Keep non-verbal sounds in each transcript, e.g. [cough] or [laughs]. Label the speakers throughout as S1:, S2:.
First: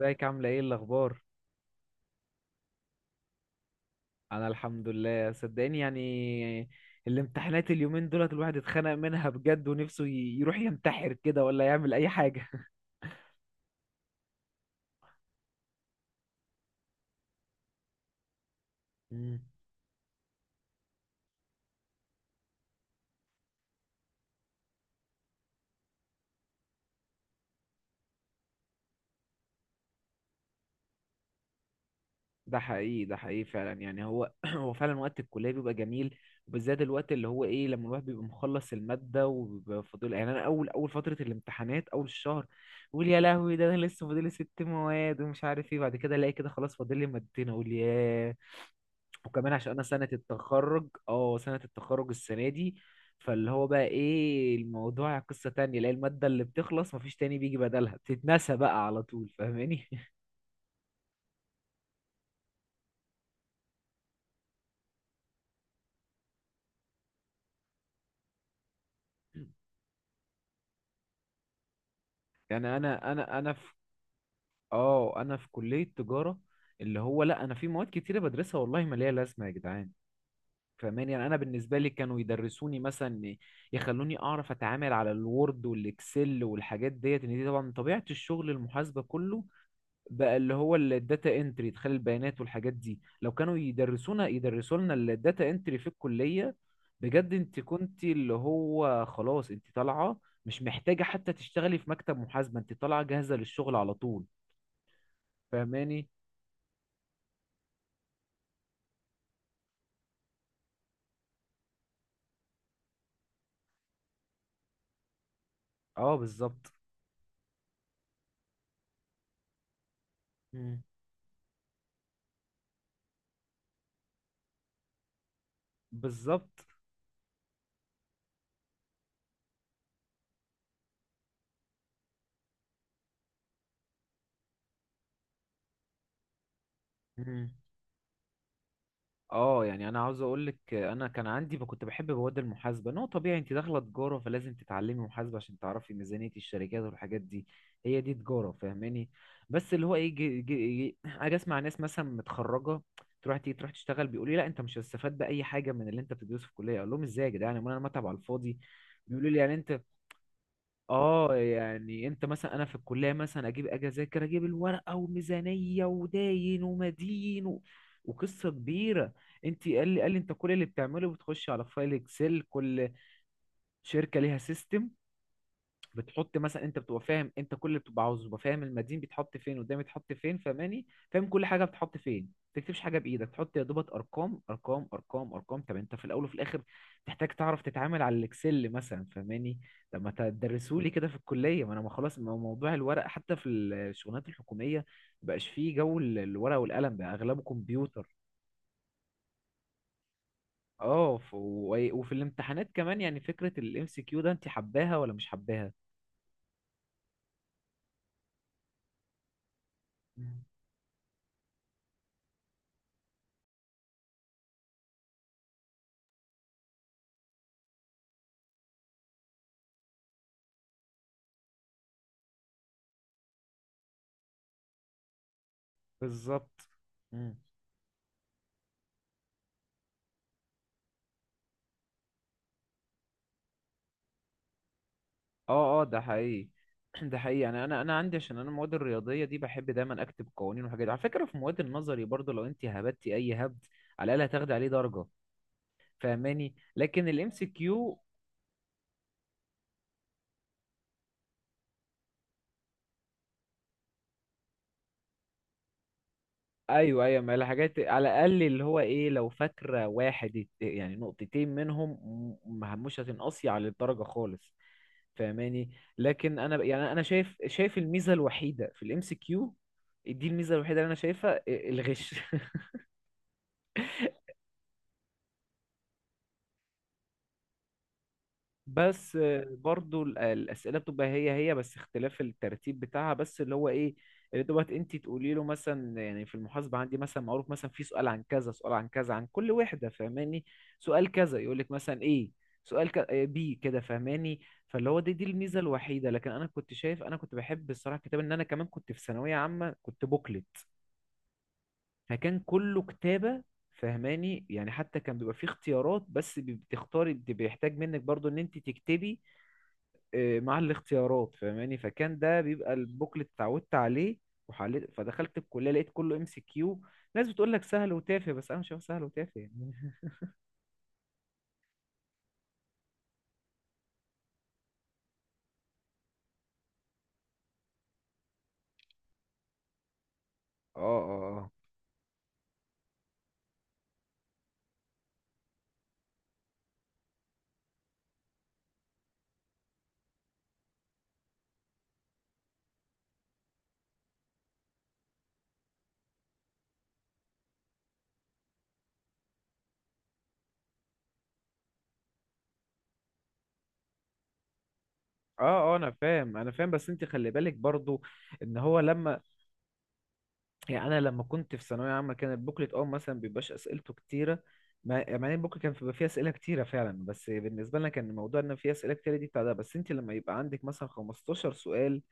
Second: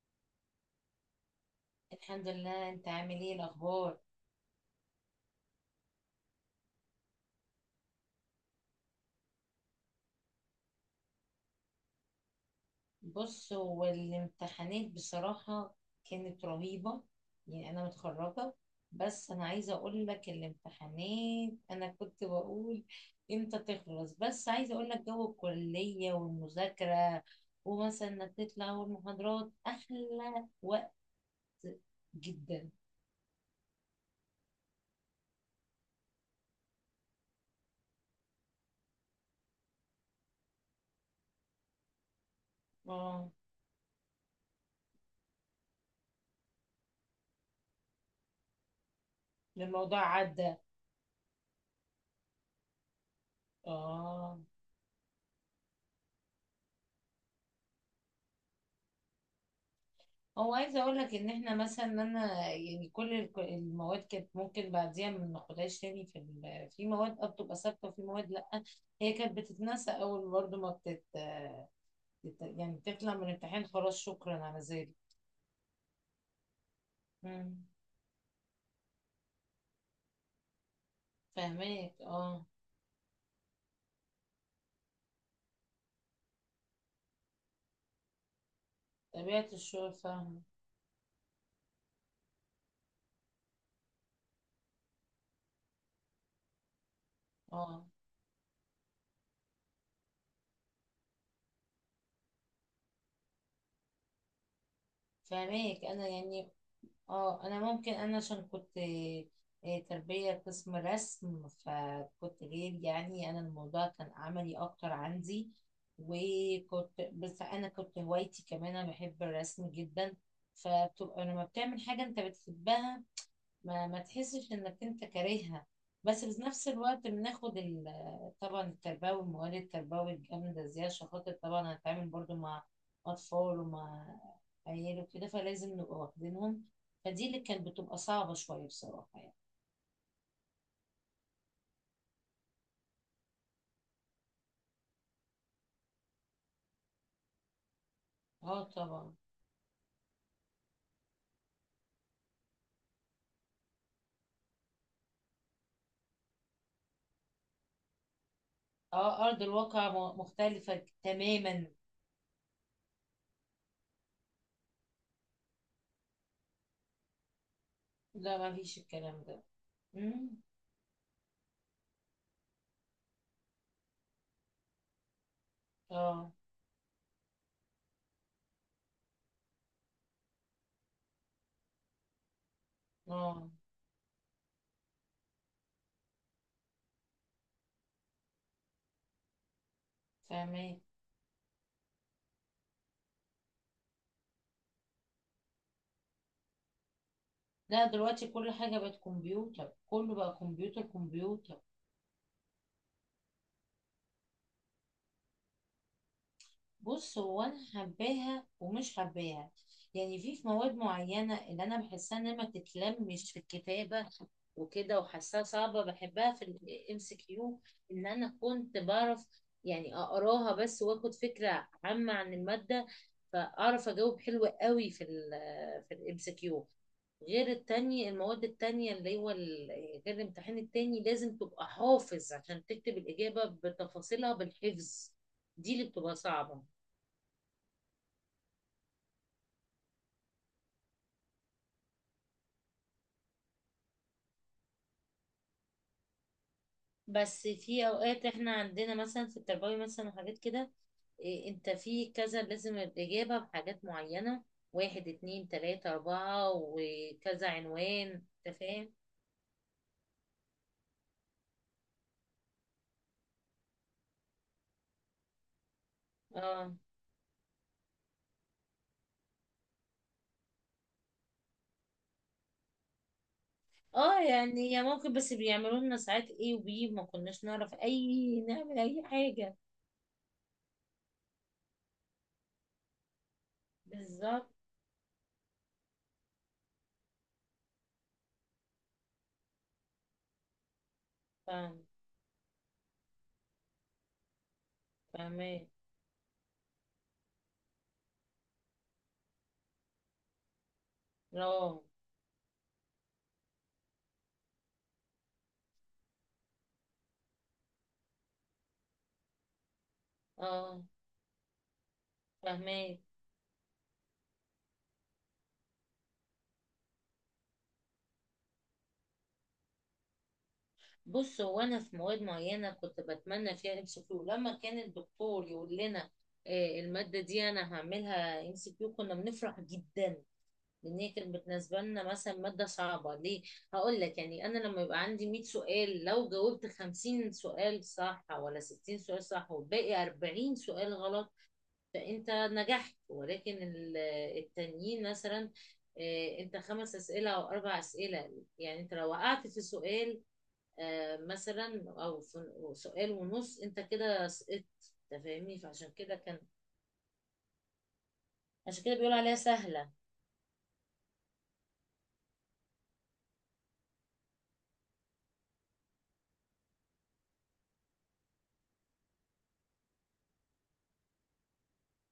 S1: ازيك عاملة ايه الأخبار؟
S2: الحمد لله. انت عامل ايه الاخبار؟
S1: أنا الحمد لله، صدقني. يعني الامتحانات اليومين دولت الواحد اتخنق منها بجد، ونفسه يروح ينتحر كده، ولا يعمل أي حاجة. [laughs]
S2: بص، هو الامتحانات بصراحة كانت رهيبة. يعني انا متخرجة، بس
S1: مم.
S2: انا عايزة اقول لك الامتحانات انا كنت بقول امتى تخلص. بس عايزة اقول لك جو الكلية والمذاكرة، ومثلا انك تطلع، والمحاضرات احلى وقت
S1: ده
S2: جدا.
S1: حقيقي، ده حقيقي فعلا. يعني هو [clears throat] هو فعلا وقت الكلية بيبقى جميل، وبالذات الوقت اللي هو ايه، لما الواحد بيبقى مخلص المادة وبيبقى فاضل. يعني أنا أول فترة الامتحانات، أول الشهر، بقول يا
S2: اه،
S1: لهوي، ده أنا لسه فاضل لي ست مواد ومش عارف ايه. بعد كده ألاقي كده خلاص فاضل لي مادتين، أقول ياه. وكمان عشان انا
S2: الموضوع
S1: سنة
S2: عدى.
S1: التخرج، اه سنة التخرج السنة دي، فاللي هو بقى
S2: اه
S1: ايه، الموضوع قصة تانية. لا المادة اللي بتخلص مفيش تاني بيجي بدلها، بتتنسى بقى على طول، فاهماني؟
S2: هو عايزه اقول لك ان احنا مثلا انا يعني كل المواد كانت ممكن بعديها ما ناخدهاش تاني. في في مواد بتبقى ثابته، وفي مواد لا. هي كانت
S1: [laughs]
S2: بتتنسى اول برضه ما بتت بت- يعني
S1: يعني انا
S2: بتطلع من
S1: انا انا
S2: الامتحان،
S1: في
S2: خلاص، شكرا على ذلك.
S1: اه انا في كلية تجارة، اللي هو لا، انا
S2: امم.
S1: في مواد كتيرة بدرسها والله ما ليها لازمة يا جدعان. فاهماني؟ يعني انا بالنسبة لي
S2: فاهماك،
S1: كانوا
S2: اه.
S1: يدرسوني مثلا، يخلوني اعرف اتعامل على الوورد والاكسل والحاجات ديت. ان دي طبعا من طبيعة الشغل المحاسبة كله،
S2: طبيعه الشغل
S1: بقى
S2: فاهمه.
S1: اللي هو الداتا انتري، ادخال البيانات والحاجات دي. لو كانوا يدرسونا يدرسوا لنا الداتا انتري في الكلية بجد، انت
S2: اه،
S1: كنت اللي هو خلاص انت طالعة، مش محتاجة حتى تشتغلي في مكتب محاسبة، انت طالعة جاهزة للشغل على طول.
S2: فاهماك انا
S1: فاهماني؟
S2: يعني. اه، انا ممكن انا عشان كنت تربية قسم رسم، فكنت غير، يعني انا الموضوع كان عملي اكتر عندي.
S1: اه، بالظبط.
S2: وكنت، بس انا كنت هوايتي كمان، انا بحب الرسم جدا.
S1: مم.
S2: فبتبقى لما بتعمل حاجة انت بتحبها ما تحسش انك انت كارهها. بس في
S1: بالظبط.
S2: نفس الوقت بناخد طبعا التربوي، المواد التربوي الجامدة، زي عشان خاطر طبعا هنتعامل برضو مع أطفال ومع عيال وكده، فلازم نبقى واخدينهم. فدي اللي
S1: مم.
S2: كانت بتبقى صعبة شوية بصراحة يعني.
S1: اه، يعني انا عاوز اقول لك، انا كان عندي كنت بحب مواد المحاسبه. ان هو طبيعي انت داخله تجاره، فلازم تتعلمي محاسبه عشان تعرفي ميزانيه الشركات والحاجات دي. هي دي تجاره،
S2: اه،
S1: فاهماني؟
S2: طبعا.
S1: بس اللي هو ايه، جي جي جي اجي اسمع، ناس مثلا متخرجه تروح تيجي تروح تشتغل بيقول لي لا، انت مش هتستفاد باي حاجه من اللي انت بتدرسه في الكليه. اقول لهم ازاي يا جدعان، امال انا متعب على الفاضي؟
S2: اه،
S1: بيقولوا لي
S2: أرض
S1: يعني انت
S2: الواقع مختلفة
S1: اه،
S2: تماما.
S1: يعني انت مثلا انا في الكليه مثلا اجيب اجي اذاكر اجيب الورقه وميزانيه، وداين ومدين و...
S2: لا،
S1: وقصه
S2: ما فيش
S1: كبيره.
S2: الكلام ده.
S1: انت قال لي انت
S2: امم.
S1: كل اللي بتعمله بتخش على فايل اكسل. كل شركه ليها سيستم،
S2: اه،
S1: بتحط مثلا. انت بتبقى فاهم انت كل اللي بتبقى عاوزه، بتبقى فاهم المدين بيتحط فين، قدام بيتحط فين، فاهماني، فاهم كل حاجه بتحط فين. ما تكتبش حاجه بايدك،
S2: اه،
S1: تحط يا دوبك ارقام ارقام ارقام ارقام. طب انت في الاول وفي الاخر تحتاج تعرف تتعامل على الاكسل مثلا، فاهماني؟ طب ما
S2: فاهمين.
S1: تدرسولي كده في الكليه، ما انا ما خلاص، ما هو موضوع الورق حتى في الشغلانات الحكوميه مبقاش فيه جو الورق والقلم، بقى اغلبه
S2: لا،
S1: كمبيوتر.
S2: دلوقتي كل حاجة بقت كمبيوتر، كله بقى كمبيوتر
S1: اه
S2: كمبيوتر.
S1: وفي الامتحانات كمان، يعني فكره الام سي كيو ده انت حباها ولا مش حباها؟
S2: بص، هو انا حباها ومش حباها. يعني في
S1: مم.
S2: في مواد معينه اللي انا بحسها انها ما تتلمش في الكتابه وكده، وحاساها صعبه، بحبها في الMCQ. ان انا كنت بعرف يعني اقراها بس، واخد فكره عامه عن الماده، فاعرف اجاوب حلو قوي في الام سي
S1: بالظبط.
S2: كيو
S1: مم.
S2: غير التانية، المواد التانية، اللي هو غير الامتحان التاني لازم تبقى حافظ عشان تكتب الإجابة بتفاصيلها بالحفظ. دي
S1: اه
S2: اللي
S1: اه ده
S2: بتبقى
S1: حقيقي.
S2: صعبة.
S1: [clears throat] ده حقيقي. يعني انا عندي عشان انا المواد الرياضيه دي بحب دايما اكتب قوانين وحاجات. على فكره في مواد النظري برضو، لو انت هبتي اي هبد على الاقل هتاخدي عليه درجه، فاهماني؟ لكن الام سي
S2: بس في
S1: كيو،
S2: اوقات احنا عندنا مثلا في التربوي مثلا وحاجات كده. إيه، انت في كذا لازم الاجابه بحاجات معينه: واحد، اتنين، تلاته، اربعه،
S1: ايوه ايوه، ما
S2: وكذا
S1: الحاجات على
S2: عنوان،
S1: الاقل
S2: انت
S1: اللي هو
S2: فاهم.
S1: ايه، لو فاكره واحد ات- يعني نقطتين منهم مش هتنقصي على الدرجه خالص، فاهماني؟ لكن انا ب-
S2: اه،
S1: يعني انا شايف، شايف الميزه الوحيده في الام سي كيو دي، الميزه الوحيده اللي انا شايفها الغش. [laughs]
S2: اه، يعني يا ممكن، بس بيعملوا لنا ساعات ايه، ما كناش نعرف اي نعمل اي
S1: بس
S2: حاجه.
S1: برضو الأسئلة بتبقى هي هي، بس اختلاف الترتيب بتاعها، بس اللي هو ايه، اللي
S2: بالظبط.
S1: دوت انت تقولي له مثلا. يعني في المحاسبة عندي مثلا معروف مثلا في سؤال عن كذا، سؤال عن كذا، عن كل وحدة، فاهماني؟ سؤال كذا يقول لك
S2: فاهم.
S1: مثلا ايه، سؤال ك... آه، بي كده، فاهماني؟ فاللي هو دي الميزة
S2: فاهمين،
S1: الوحيدة. لكن انا كنت شايف، انا كنت بحب الصراحة الكتاب. ان انا كمان كنت في ثانوية عامة كنت بوكلت،
S2: اه،
S1: فكان كله كتابة، فاهماني؟ يعني حتى كان بيبقى فيه اختيارات، بس بتختاري بيحتاج منك برضو ان انت تكتبي مع
S2: اه،
S1: الاختيارات، فاهماني؟ فكان ده بيبقى
S2: فاهمين.
S1: البوكلت، اتعودت عليه وحليت. فدخلت الكليه لقيت كله ام سي كيو. ناس بتقول لك سهل وتافه، بس انا شايف سهل وتافه يعني. [laughs]
S2: بص، هو انا في مواد معينه كنت بتمنى فيها MCQ. لما كان الدكتور يقول لنا الماده دي انا هعملها MCQ، كنا بنفرح جدا،
S1: اه
S2: لان هي كانت
S1: اه اه.
S2: بالنسبه لنا مثلا ماده صعبه. ليه؟ هقول لك، يعني انا لما يبقى عندي 100 سؤال، لو جاوبت 50 سؤال صح ولا 60 سؤال صح، والباقي 40 سؤال غلط، فانت نجحت. ولكن التانيين مثلا، انت خمس اسئله او اربع اسئله، يعني انت لو وقعت في سؤال مثلا، او سؤال ونص، انت كده سقطت. أنت
S1: اه
S2: فاهمني؟
S1: اه انا
S2: فعشان كده
S1: فاهم،
S2: كان،
S1: انا فاهم، بس انت خلي بالك برضو ان هو
S2: عشان كده بيقولوا
S1: لما،
S2: عليها سهله.
S1: يعني انا لما كنت في ثانويه عامه كان البوكلت اه مثلا بيبقاش اسئلته كتيره. مع ان البوكلت كان بيبقى فيه اسئله كتيره فعلا، بس بالنسبه لنا كان الموضوع ان فيه اسئله كتيره دي بتاع ده. بس انت لما يبقى عندك مثلا 15 سؤال،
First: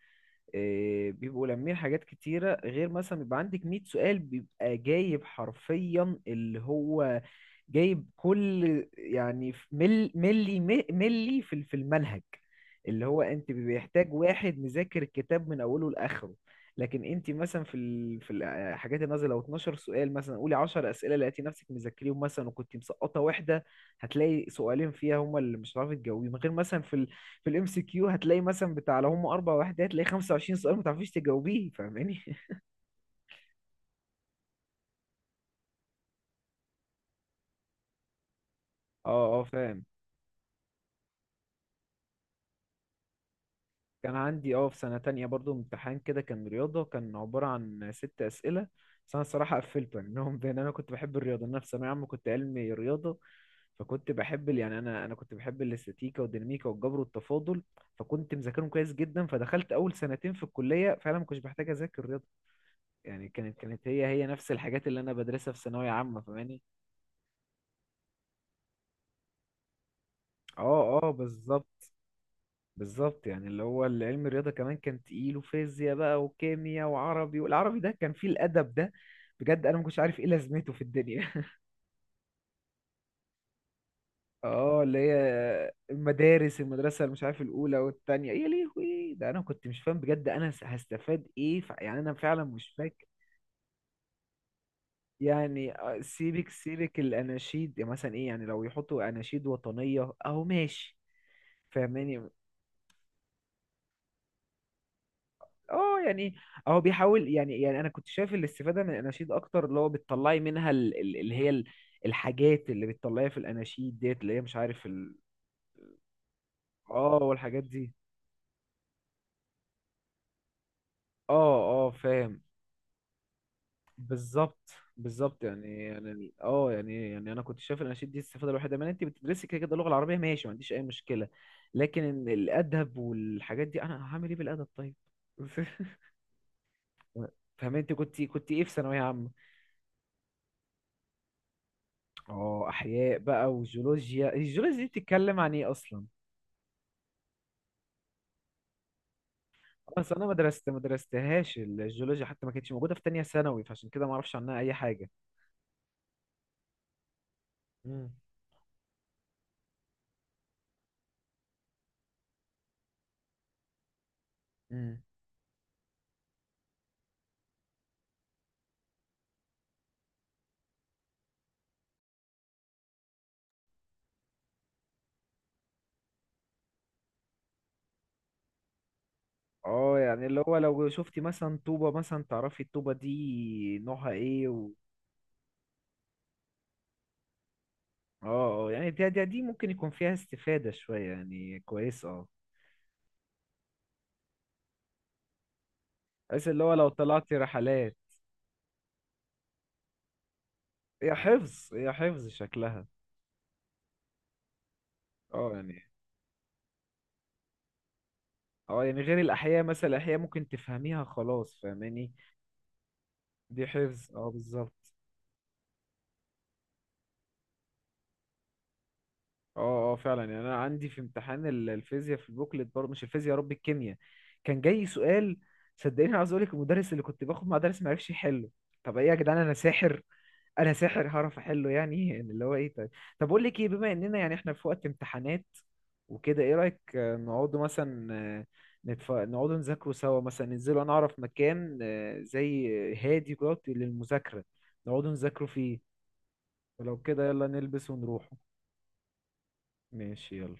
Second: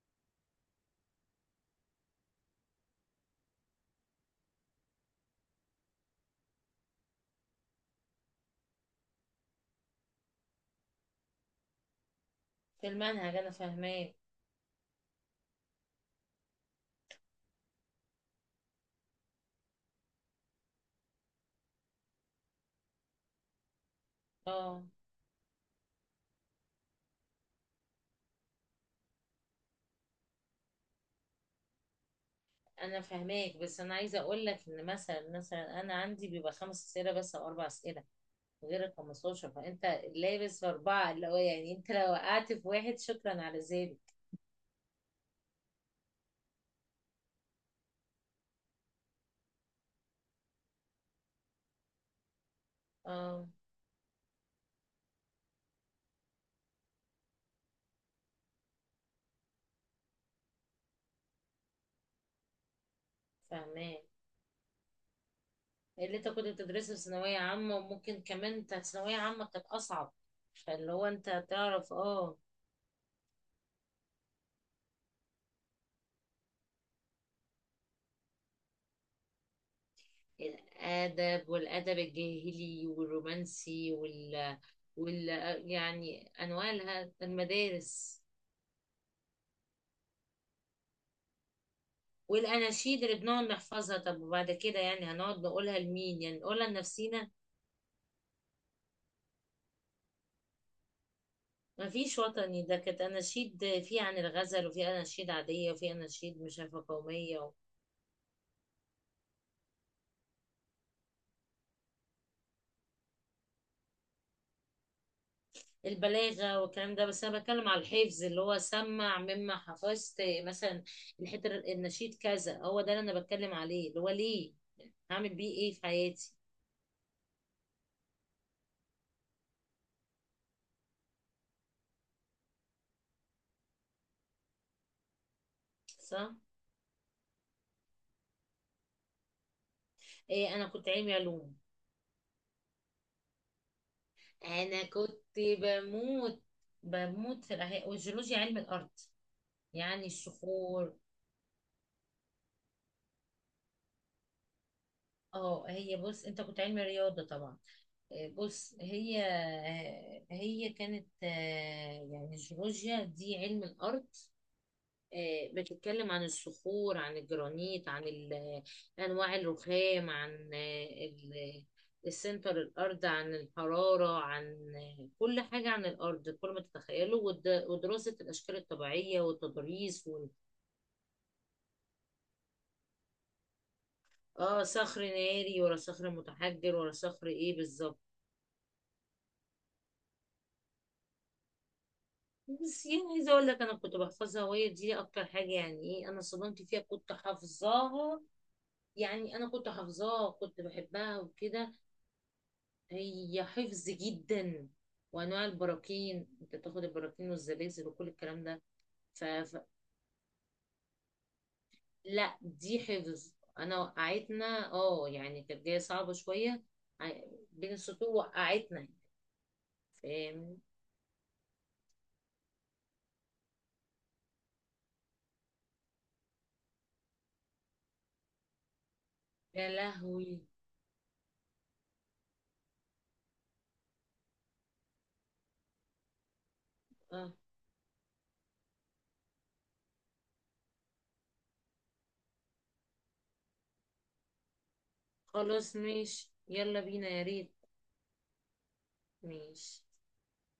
S1: بيبقوا لامين حاجات كتيرة، غير مثلا بيبقى عندك 100 سؤال، بيبقى جايب حرفيا اللي هو جايب كل. يعني في مل ملي ملي في المنهج.
S2: في
S1: اللي هو
S2: المنهج، انا
S1: انت بيحتاج
S2: فاهماك.
S1: واحد مذاكر الكتاب من اوله لاخره. لكن انت مثلا في في الحاجات النازله لو 12 سؤال مثلا، قولي 10 اسئله لقيتي نفسك مذاكريهم مثلا، وكنت مسقطه واحده، هتلاقي
S2: اه،
S1: سؤالين فيها هما اللي مش هتعرفي تجاوبيهم. غير مثلا في في الام سي كيو هتلاقي مثلا بتاع لو هم اربع وحدات هتلاقي 25 سؤال ما تعرفيش تجاوبيه، فاهماني؟ [laughs]
S2: انا فاهماك، بس انا عايزه اقول لك ان مثلا انا عندي بيبقى خمس اسئله بس او اربع اسئله غير ال
S1: اه اه
S2: 15،
S1: فاهم.
S2: فانت لابس في اربعه، اللي هو يعني انت لو وقعت في واحد، شكرا على ذلك.
S1: كان عندي اه في سنه تانية برضو امتحان كده كان رياضه، كان عباره عن ست اسئله، بس انا الصراحه قفلته يعني. [laughs] منهم بان انا كنت بحب الرياضه. انا في ثانويه عامه كنت علمي رياضه،
S2: اه،
S1: فكنت بحب يعني انا كنت بحب الاستاتيكا والديناميكا والجبر والتفاضل. فكنت مذاكرهم كويس جدا. فدخلت اول سنتين في الكليه فعلا ما كنتش بحتاج اذاكر رياضه. يعني كانت
S2: فاهماك.
S1: هي هي نفس الحاجات اللي انا بدرسها في ثانويه
S2: اللي
S1: عامه،
S2: انت كنت
S1: فاهماني؟
S2: بتدرسه في ثانويه عامه، وممكن كمان انت ثانويه عامه كانت اصعب. فاللي
S1: اه
S2: هو
S1: اه
S2: انت
S1: بالظبط.
S2: تعرف، اه،
S1: بالظبط يعني اللي هو العلم الرياضة كمان كان تقيل، وفيزياء بقى، وكيمياء، وعربي. والعربي ده كان فيه الأدب ده، بجد أنا ما كنتش عارف إيه لازمته في الدنيا.
S2: الادب، والادب الجاهلي والرومانسي
S1: [laughs]
S2: وال
S1: اه اللي
S2: وال
S1: هي
S2: يعني
S1: المدارس،
S2: انواع
S1: المدرسة اللي مش عارف الأولى
S2: المدارس،
S1: والتانية. يا لهوي، ده أنا كنت مش فاهم بجد أنا هستفاد إيه. يعني أنا فعلا مش
S2: والاناشيد
S1: فاكر.
S2: اللي بنقعد نحفظها. طب وبعد كده يعني هنقعد
S1: يعني
S2: نقولها لمين؟ يعني
S1: سيبك
S2: نقولها
S1: سيبك
S2: لنفسينا.
S1: الأناشيد، يعني مثلا إيه، يعني لو يحطوا أناشيد وطنية أهو ماشي،
S2: مفيش
S1: فاهماني؟
S2: وطني، ده كانت اناشيد في عن الغزل، وفي اناشيد عاديه، وفي
S1: اه يعني
S2: اناشيد مش
S1: هو
S2: عارفه
S1: بيحاول
S2: قوميه
S1: يعني، يعني انا كنت شايف الاستفاده من الاناشيد اكتر، اللي هو بتطلعي منها اللي هي الحاجات اللي بتطلعيها في الاناشيد ديت، اللي هي مش عارف
S2: البلاغه والكلام ده.
S1: اه
S2: بس انا
S1: والحاجات
S2: بتكلم على
S1: دي.
S2: الحفظ اللي هو سمع مما حفظت مثلا. الحته
S1: اه اه
S2: النشيد
S1: فاهم.
S2: كذا، هو ده اللي انا بتكلم عليه، اللي هو ليه؟
S1: بالظبط.
S2: هعمل
S1: بالظبط
S2: بيه ايه في
S1: يعني يعني ال-
S2: حياتي؟
S1: اه يعني يعني انا كنت شايف الاناشيد دي الاستفاده الوحيده منها انت بتدرسي كده كده اللغه العربيه، ماشي، ما عنديش اي مشكله. لكن الادب والحاجات دي، انا هعمل ايه بالادب طيب؟ [laughs]
S2: صح.
S1: فاهم؟ انت كنت ايه في ثانويه عامه؟
S2: إيه، انا كنت علمي علوم.
S1: اه احياء بقى وجيولوجيا. الجيولوجيا
S2: انا
S1: دي
S2: كنت
S1: بتتكلم عن ايه اصلا؟
S2: بموت بموت في الاحياء والجيولوجيا، علم الارض، يعني
S1: اصل انا ما
S2: الصخور.
S1: درستهاش الجيولوجيا، حتى ما كانتش موجوده في تانية ثانوي. فعشان كده ما اعرفش عنها اي حاجه.
S2: اه، هي، بص، انت كنت علمي رياضه طبعا.
S1: امم
S2: إيه، بص، هي كانت يعني الجيولوجيا دي علم الارض.
S1: امم
S2: بتتكلم عن الصخور، عن الجرانيت، عن انواع الرخام، عن السنتر الارض، عن الحراره، عن كل حاجه عن الارض، كل ما تتخيله، ودراسه الاشكال الطبيعيه
S1: اه
S2: والتضاريس
S1: يعني اللي هو لو شفتي مثلا طوبه مثلا تعرفي الطوبه دي نوعها ايه
S2: اه،
S1: و...
S2: صخر ناري ولا صخر متحجر ولا صخر ايه بالظبط.
S1: اه اه يعني دي ممكن يكون فيها استفاده شويه يعني، كويس. اه،
S2: بس يعني عايزه اقول لك انا كنت بحفظها، وهي دي اكتر حاجه يعني، ايه، انا
S1: بس
S2: صدمت
S1: اللي هو
S2: فيها
S1: لو
S2: كنت
S1: طلعتي رحلات.
S2: حافظاها. يعني انا كنت حافظاها، كنت
S1: هي
S2: بحبها
S1: حفظ،
S2: وكده.
S1: هي حفظ شكلها.
S2: هي حفظ جدا، وانواع
S1: اه يعني،
S2: البراكين، انت تاخد البراكين والزلازل وكل الكلام ده.
S1: اه يعني غير
S2: ف... ف...
S1: الاحياء مثلا الاحياء ممكن تفهميها خلاص، فاهماني؟
S2: لا، دي حفظ.
S1: دي
S2: انا
S1: حفظ، اه
S2: وقعتنا،
S1: بالظبط.
S2: يعني كانت جايه صعبه شويه. ع- بين السطور وقعتنا.
S1: اه اه فعلا، يعني انا
S2: فاهم.
S1: عندي في امتحان الفيزياء في البوكلت برضه، مش الفيزياء يا رب الكيمياء، كان جاي سؤال صدقني عاوز اقول لك المدرس اللي كنت باخد مع درس ما عرفش يحله. طب ايه يا جدعان، انا
S2: يا
S1: ساحر،
S2: لهوي.
S1: انا ساحر هعرف احله يعني؟ [laughs] يعني اللي هو ايه طيب، طب اقول لك ايه، بما اننا يعني احنا في وقت امتحانات وكده، ايه رايك
S2: اه،
S1: نقعدوا مثلا نقعدوا نذاكروا سوا مثلا، ننزلوا انا اعرف مكان زي هادي كده للمذاكره، نقعدوا نذاكروا
S2: خلاص،
S1: فيه.
S2: ماشي، يلا
S1: ولو
S2: بينا، يا
S1: كده يلا
S2: ريت.
S1: نلبس ونروح.
S2: ماشي.
S1: ماشي يلا